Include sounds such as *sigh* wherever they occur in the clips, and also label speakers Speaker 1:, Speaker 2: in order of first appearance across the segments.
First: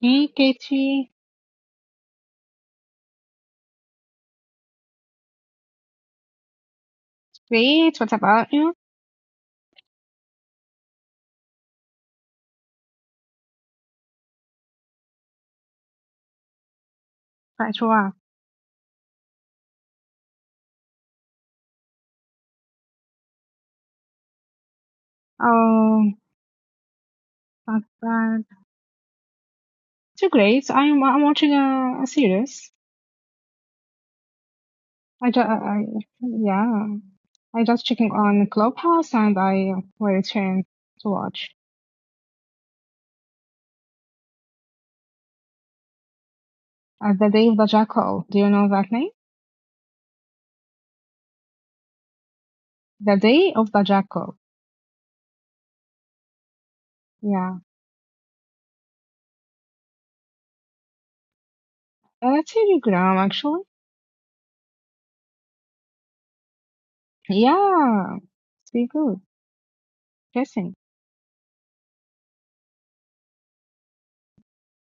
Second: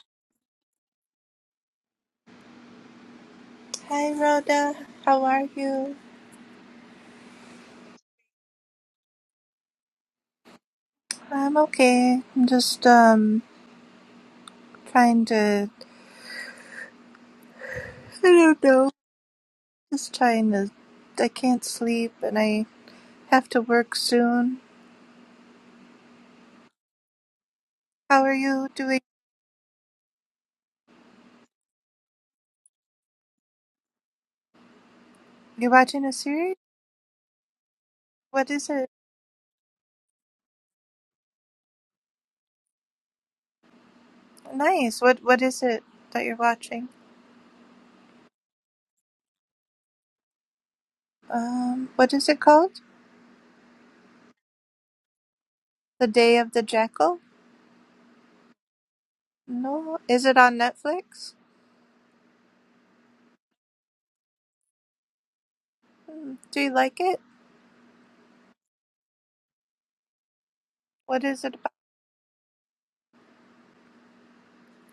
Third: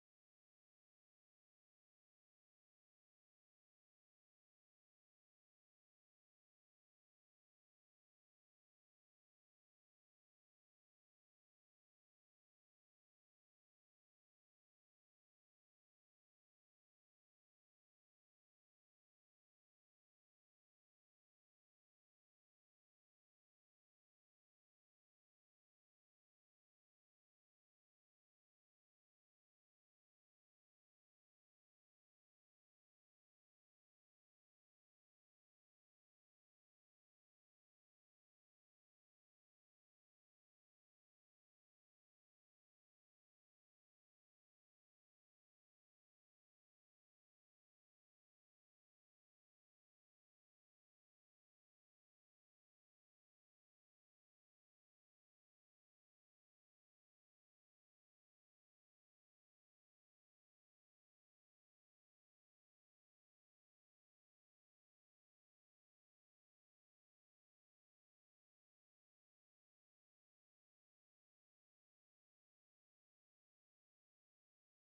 Speaker 1: Hey, Katie.
Speaker 2: Hi Rhoda, how are you?
Speaker 1: Great. What about you?
Speaker 2: I'm okay. I'm just um trying to
Speaker 1: Quite
Speaker 2: *laughs*
Speaker 1: well.
Speaker 2: I don't know. Just trying to I can't sleep and I have to work soon.
Speaker 1: Oh, not
Speaker 2: How are
Speaker 1: bad.
Speaker 2: you doing?
Speaker 1: Too great. I'm I'm watching a, a series. I just
Speaker 2: You're
Speaker 1: I,
Speaker 2: watching a series?
Speaker 1: yeah. I just checking on
Speaker 2: What is it?
Speaker 1: Clubhouse and I will return to watch.
Speaker 2: Nice. What what is it that you're watching?
Speaker 1: Uh, the Day of the Jackal. Do you know that name?
Speaker 2: Um what is it called?
Speaker 1: The Day of the Jackal.
Speaker 2: The Day of the Jackal?
Speaker 1: Yeah.
Speaker 2: No. Is it on Netflix?
Speaker 1: Uh, That's Telegram actually.
Speaker 2: Hmm. Do you like it?
Speaker 1: Yeah. It's pretty good. Interesting.
Speaker 2: What is it about?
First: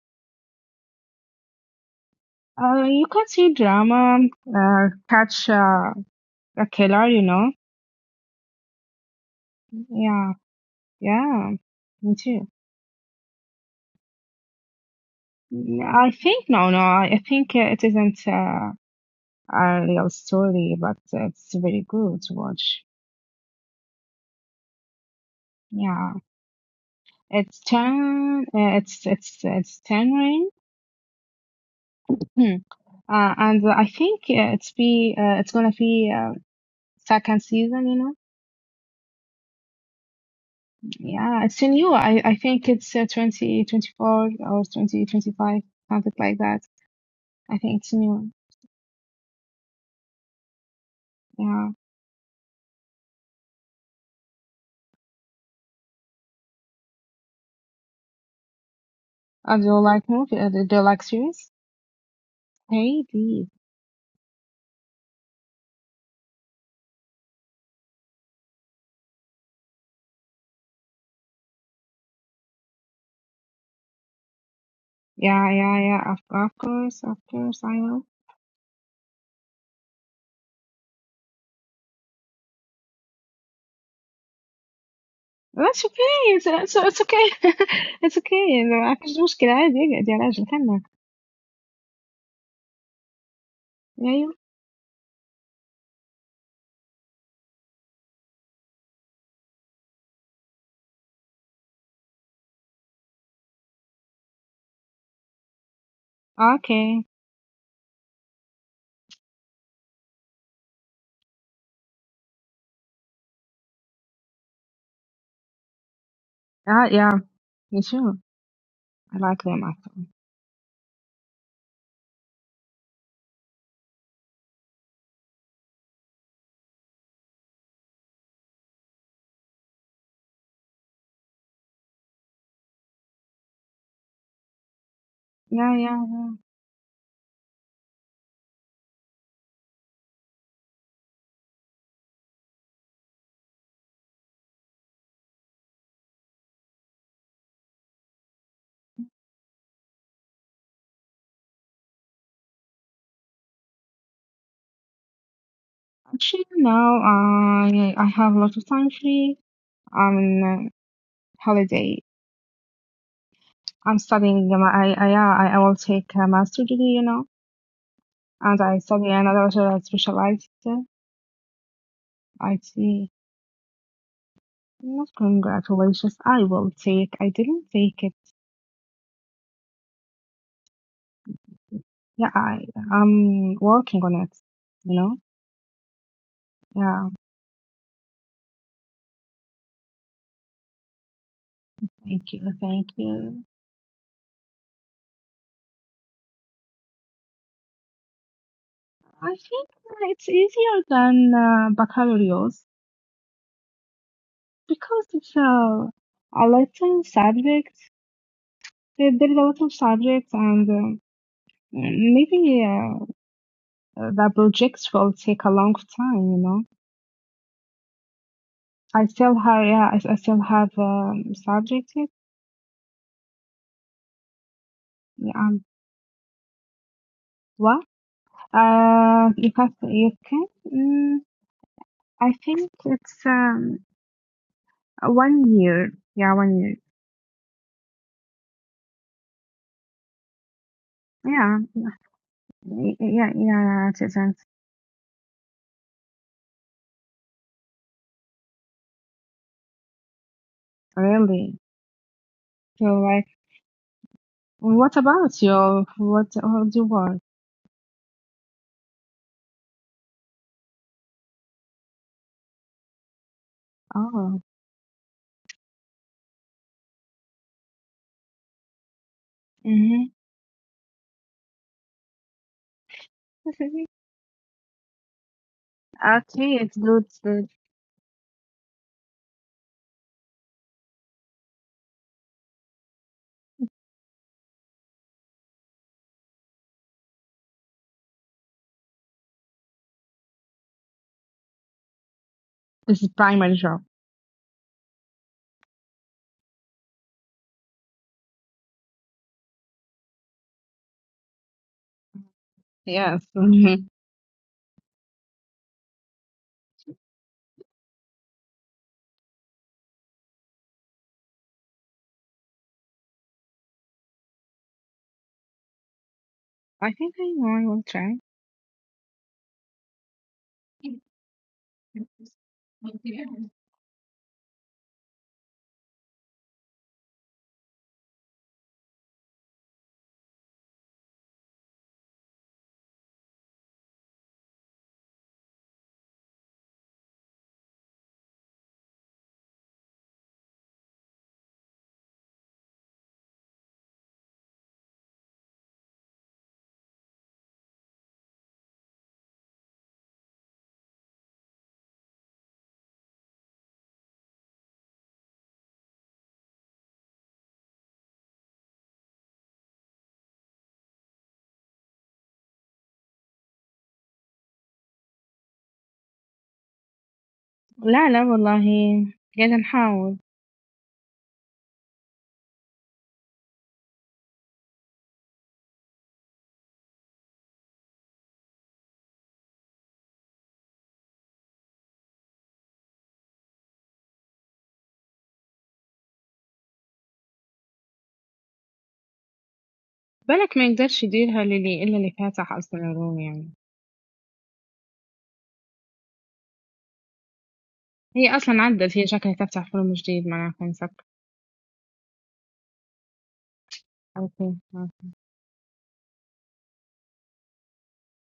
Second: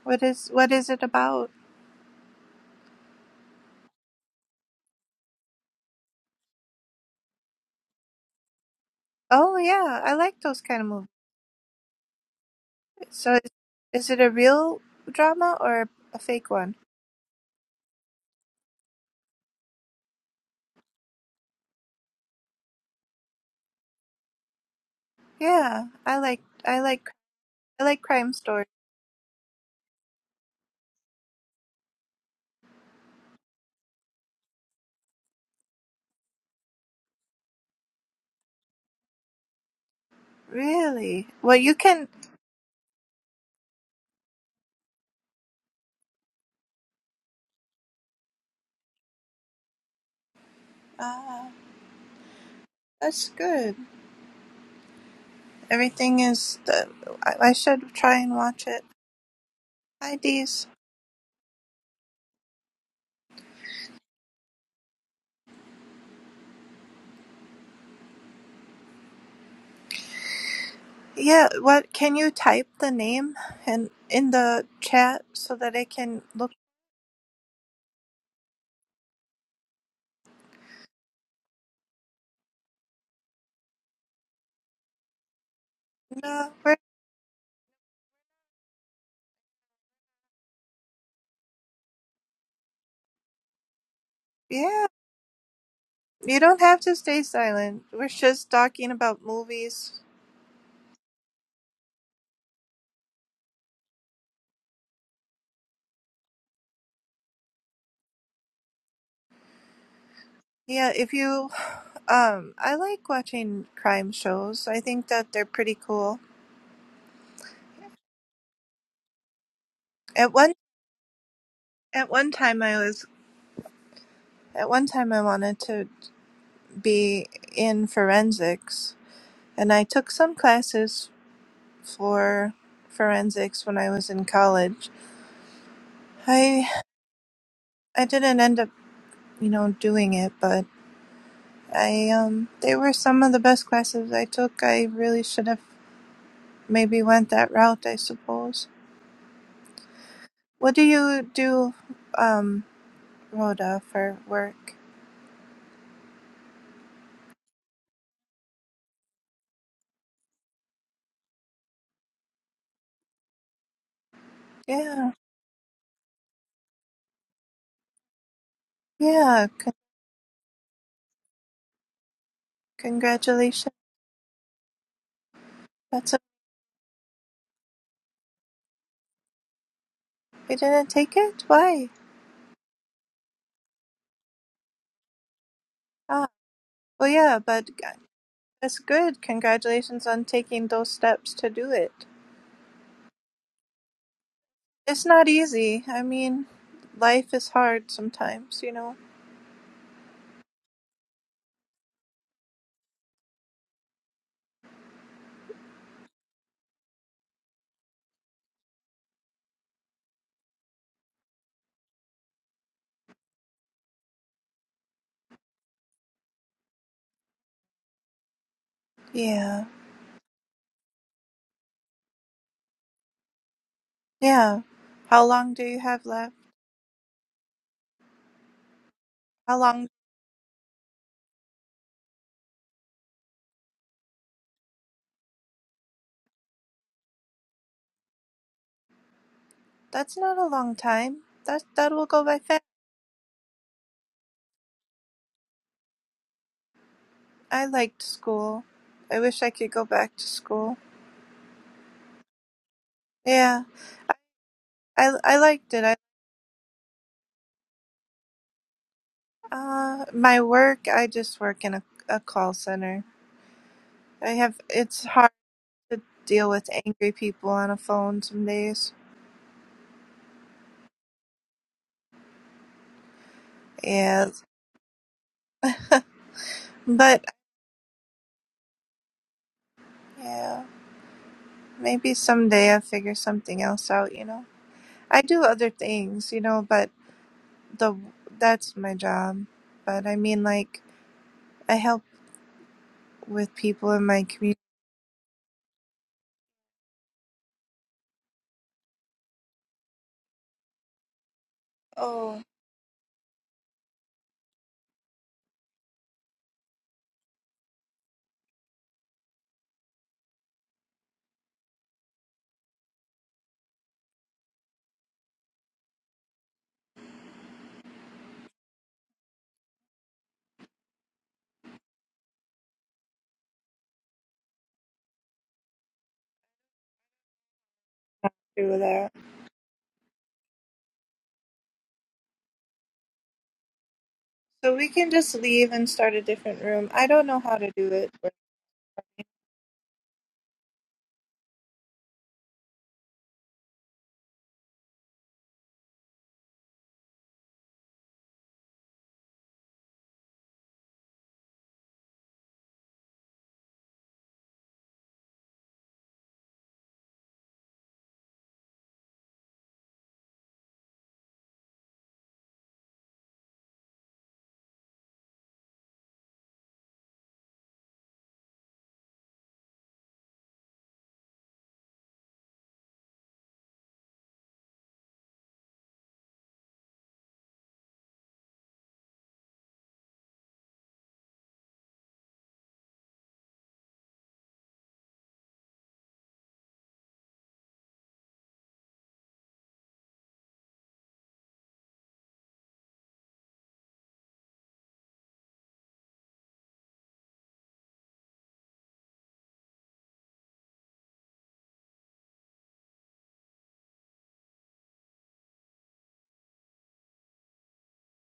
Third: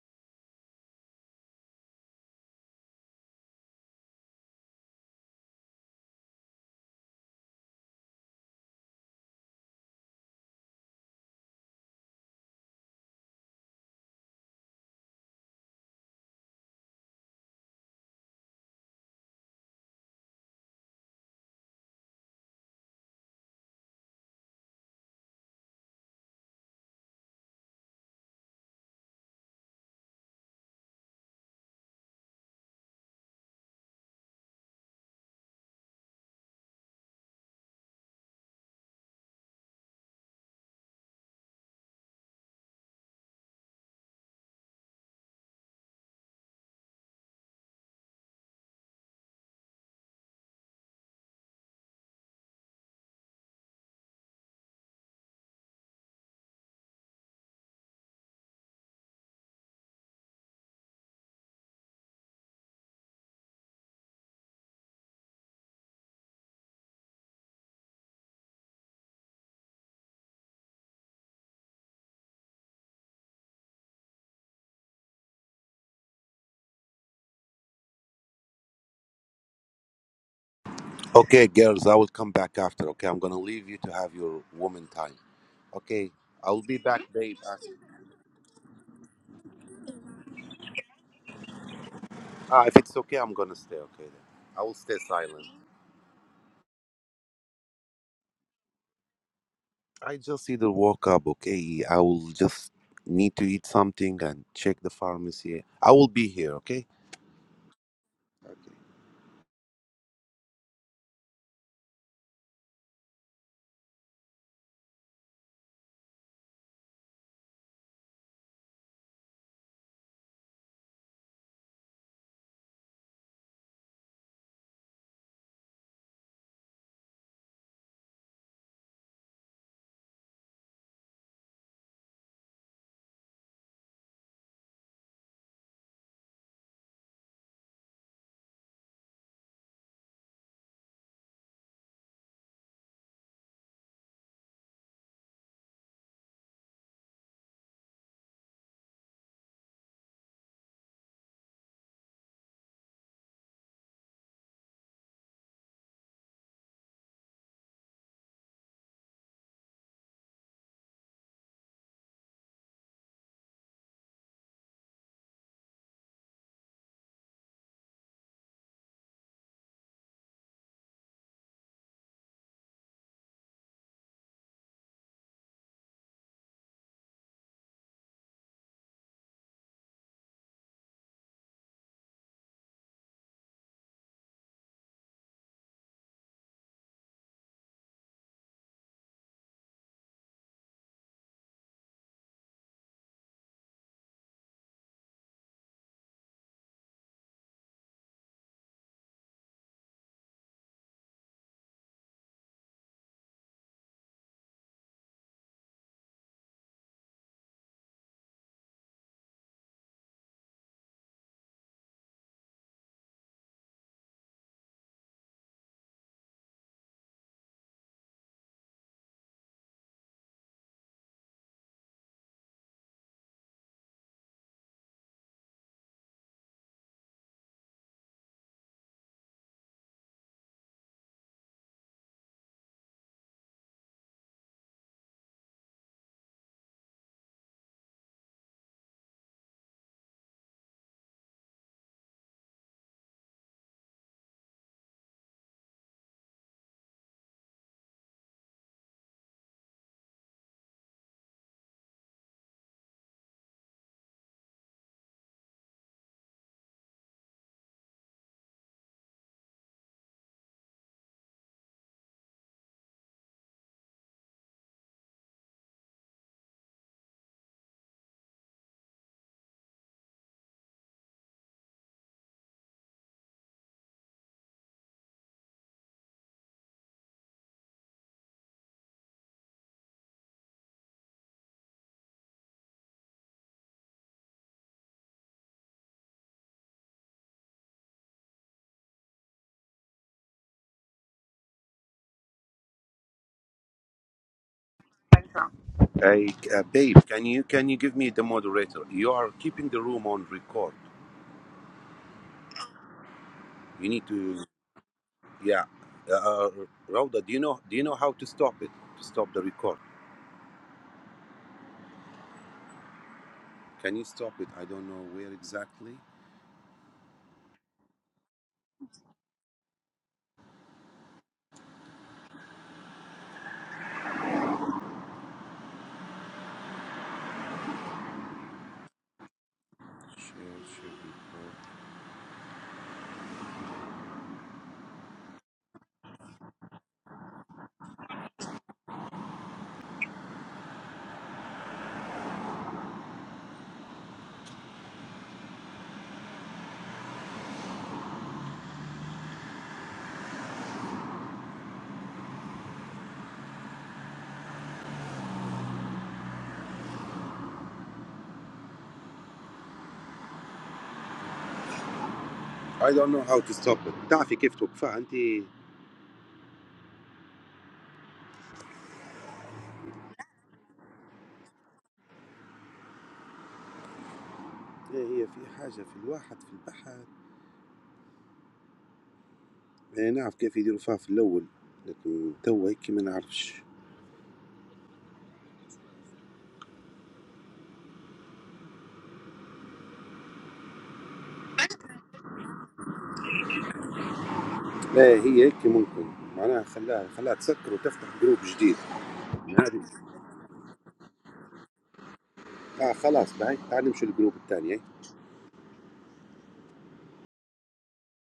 Speaker 2: What is what is it about?
Speaker 1: Uh, you can see drama. Uh, catch uh, a killer. You know.
Speaker 2: Oh yeah, I
Speaker 1: Yeah.
Speaker 2: like those kind of movies.
Speaker 1: Yeah, me too.
Speaker 2: So is, is it a real drama
Speaker 1: Mm,
Speaker 2: or
Speaker 1: I
Speaker 2: a
Speaker 1: think
Speaker 2: fake
Speaker 1: no,
Speaker 2: one?
Speaker 1: no. I I think uh, it isn't uh, a real story, but it's very good to watch.
Speaker 2: Yeah,
Speaker 1: Yeah,
Speaker 2: I like I like
Speaker 1: it's
Speaker 2: I like crime
Speaker 1: ten.
Speaker 2: stories.
Speaker 1: Uh, it's it's it's ten rain. Hmm. Uh, and I think uh, it's be uh, it's gonna be uh, second season. You know.
Speaker 2: Really?
Speaker 1: Yeah,
Speaker 2: Well,
Speaker 1: it's
Speaker 2: you
Speaker 1: new.
Speaker 2: can.
Speaker 1: I I think it's uh, twenty twenty four or twenty twenty five something like that. I think it's new.
Speaker 2: Ah,
Speaker 1: Yeah.
Speaker 2: that's good. Everything is. The, I, I should try and watch it.
Speaker 1: Uh, do you like
Speaker 2: Hi,
Speaker 1: movie? Uh, do
Speaker 2: Dees.
Speaker 1: you like series? Maybe.
Speaker 2: Yeah. What can you type the name and in the chat
Speaker 1: Yeah,
Speaker 2: so that
Speaker 1: yeah,
Speaker 2: I
Speaker 1: yeah. Of,
Speaker 2: can look?
Speaker 1: of course, of course, I know.
Speaker 3: Okay, girls, I will come back after. Okay, I'm gonna leave you to have your woman time.
Speaker 1: That's okay.
Speaker 3: Okay,
Speaker 1: It's
Speaker 2: No,
Speaker 3: I'll
Speaker 1: it's
Speaker 2: we're,
Speaker 3: be
Speaker 1: it's
Speaker 3: back,
Speaker 1: okay.
Speaker 3: babe.
Speaker 1: *laughs*
Speaker 3: As-
Speaker 1: It's okay. ما فيش مشكلة عادي اقعد يا راجل خلنا.
Speaker 3: Ah, if it's okay, I'm gonna stay. Okay, then
Speaker 1: أيوه.
Speaker 3: I will
Speaker 2: yeah.
Speaker 3: stay silent.
Speaker 2: You don't have to stay silent. We're just talking about movies.
Speaker 3: I just either woke up. Okay, I will just need to eat something and check the pharmacy. I will be here. Okay.
Speaker 1: Okay.
Speaker 2: Yeah. If you Um, I like watching crime shows. I think that they're pretty cool.
Speaker 1: Ah, yeah. Me too. I like them actually.
Speaker 2: At one at one time I was at one time I wanted to be in forensics and I took some classes for forensics when I was in college.
Speaker 1: Yeah, yeah, yeah.
Speaker 2: I I didn't end up, you know, doing it, but I um they were some of the best classes I took. I really should have maybe went that route, I suppose. What do you do um Rhoda for work?
Speaker 1: Actually, now I I have a lot of time free. I'm on holiday. I'm studying. um, I I
Speaker 2: Yeah,
Speaker 1: yeah, I, I will take a master degree, you know, and I study another
Speaker 2: yeah. Con-
Speaker 1: specialized IT.
Speaker 2: congratulations.
Speaker 1: Not
Speaker 2: That's
Speaker 1: congratulations.
Speaker 2: a.
Speaker 1: I will take. I didn't take it.
Speaker 2: They didn't take it. Why?
Speaker 1: Yeah, I I'm working on it. You know.
Speaker 2: Ah, well,
Speaker 1: Yeah.
Speaker 2: yeah, but g- that's good. Congratulations on taking those steps to do it.
Speaker 1: Thank you. Thank you.
Speaker 2: It's not easy. I mean, life is hard sometimes, you know.
Speaker 1: I think it's easier than uh, baccalaureate because it's a a little subject. There, there is a lot of subjects, and um maybe uh, the projects will take a long time. You know. I still
Speaker 2: Yeah,
Speaker 1: have. Yeah. I, I still have um, subjects. yet.
Speaker 2: yeah. How
Speaker 1: Yeah.
Speaker 2: long do
Speaker 1: Um,
Speaker 2: you have left?
Speaker 1: what? Uh, you
Speaker 2: How
Speaker 1: have
Speaker 2: long?
Speaker 1: you can. Mm, I think it's um one year. Yeah, one year.
Speaker 2: That's not a long time.
Speaker 1: Yeah,
Speaker 2: That that will go by fast.
Speaker 1: y- yeah, yeah. It isn't
Speaker 2: I liked school. I wish I could go back to school.
Speaker 1: really. So like,
Speaker 2: Yeah,
Speaker 1: what
Speaker 2: I
Speaker 1: about
Speaker 2: I liked
Speaker 1: you?
Speaker 2: it.
Speaker 1: What what do you work?
Speaker 2: Uh, my work, I just work in a, a call center. I
Speaker 1: Oh,
Speaker 2: have, it's hard to deal with angry people on a phone some days.
Speaker 1: mm-hmm.
Speaker 2: Yeah,
Speaker 1: *laughs* okay. It's good.
Speaker 2: but
Speaker 1: good.
Speaker 2: yeah, maybe someday I'll figure something else out, you know. I do other things, you know, but the that's my job. But I mean, like, I help
Speaker 1: This is
Speaker 2: with
Speaker 1: primary job.
Speaker 2: people in my community.
Speaker 3: Hey, uh, babe, can you can you give me the moderator? You are keeping the room on record.
Speaker 2: Oh,
Speaker 1: Yes. Mhm.
Speaker 3: You need to. Yeah, uh, Rauda, do you know do you know how to stop it? To stop the record. Can you stop it? I don't know where exactly.
Speaker 1: I think I know. I will try.
Speaker 2: do that. So we can just leave and start a different room. I don't know how to do it.
Speaker 3: I don't know how to stop it. تعرفي كيف توقفها انت؟ هي
Speaker 1: لا لا والله قاعدة نحاول
Speaker 3: هي في حاجه في الواحد في البحر، انا نعرف كيف يديروا فيها في الاول، لكن توا هيك ما نعرفش.
Speaker 1: بالك ما يقدرش يديرها للي إلا اللي فاتح أصلا الروم يعني
Speaker 3: لا هي هيك ممكن معناها خلاها خلاها تسكر وتفتح
Speaker 1: هي
Speaker 3: جروب
Speaker 1: أصلا
Speaker 3: جديد.
Speaker 1: عدت هي شكلها تفتح
Speaker 3: هذه
Speaker 1: فيلم جديد معناها كان سكر
Speaker 3: اه خلاص، بعد تعال نمشي للجروب
Speaker 1: أوكي
Speaker 3: الثاني.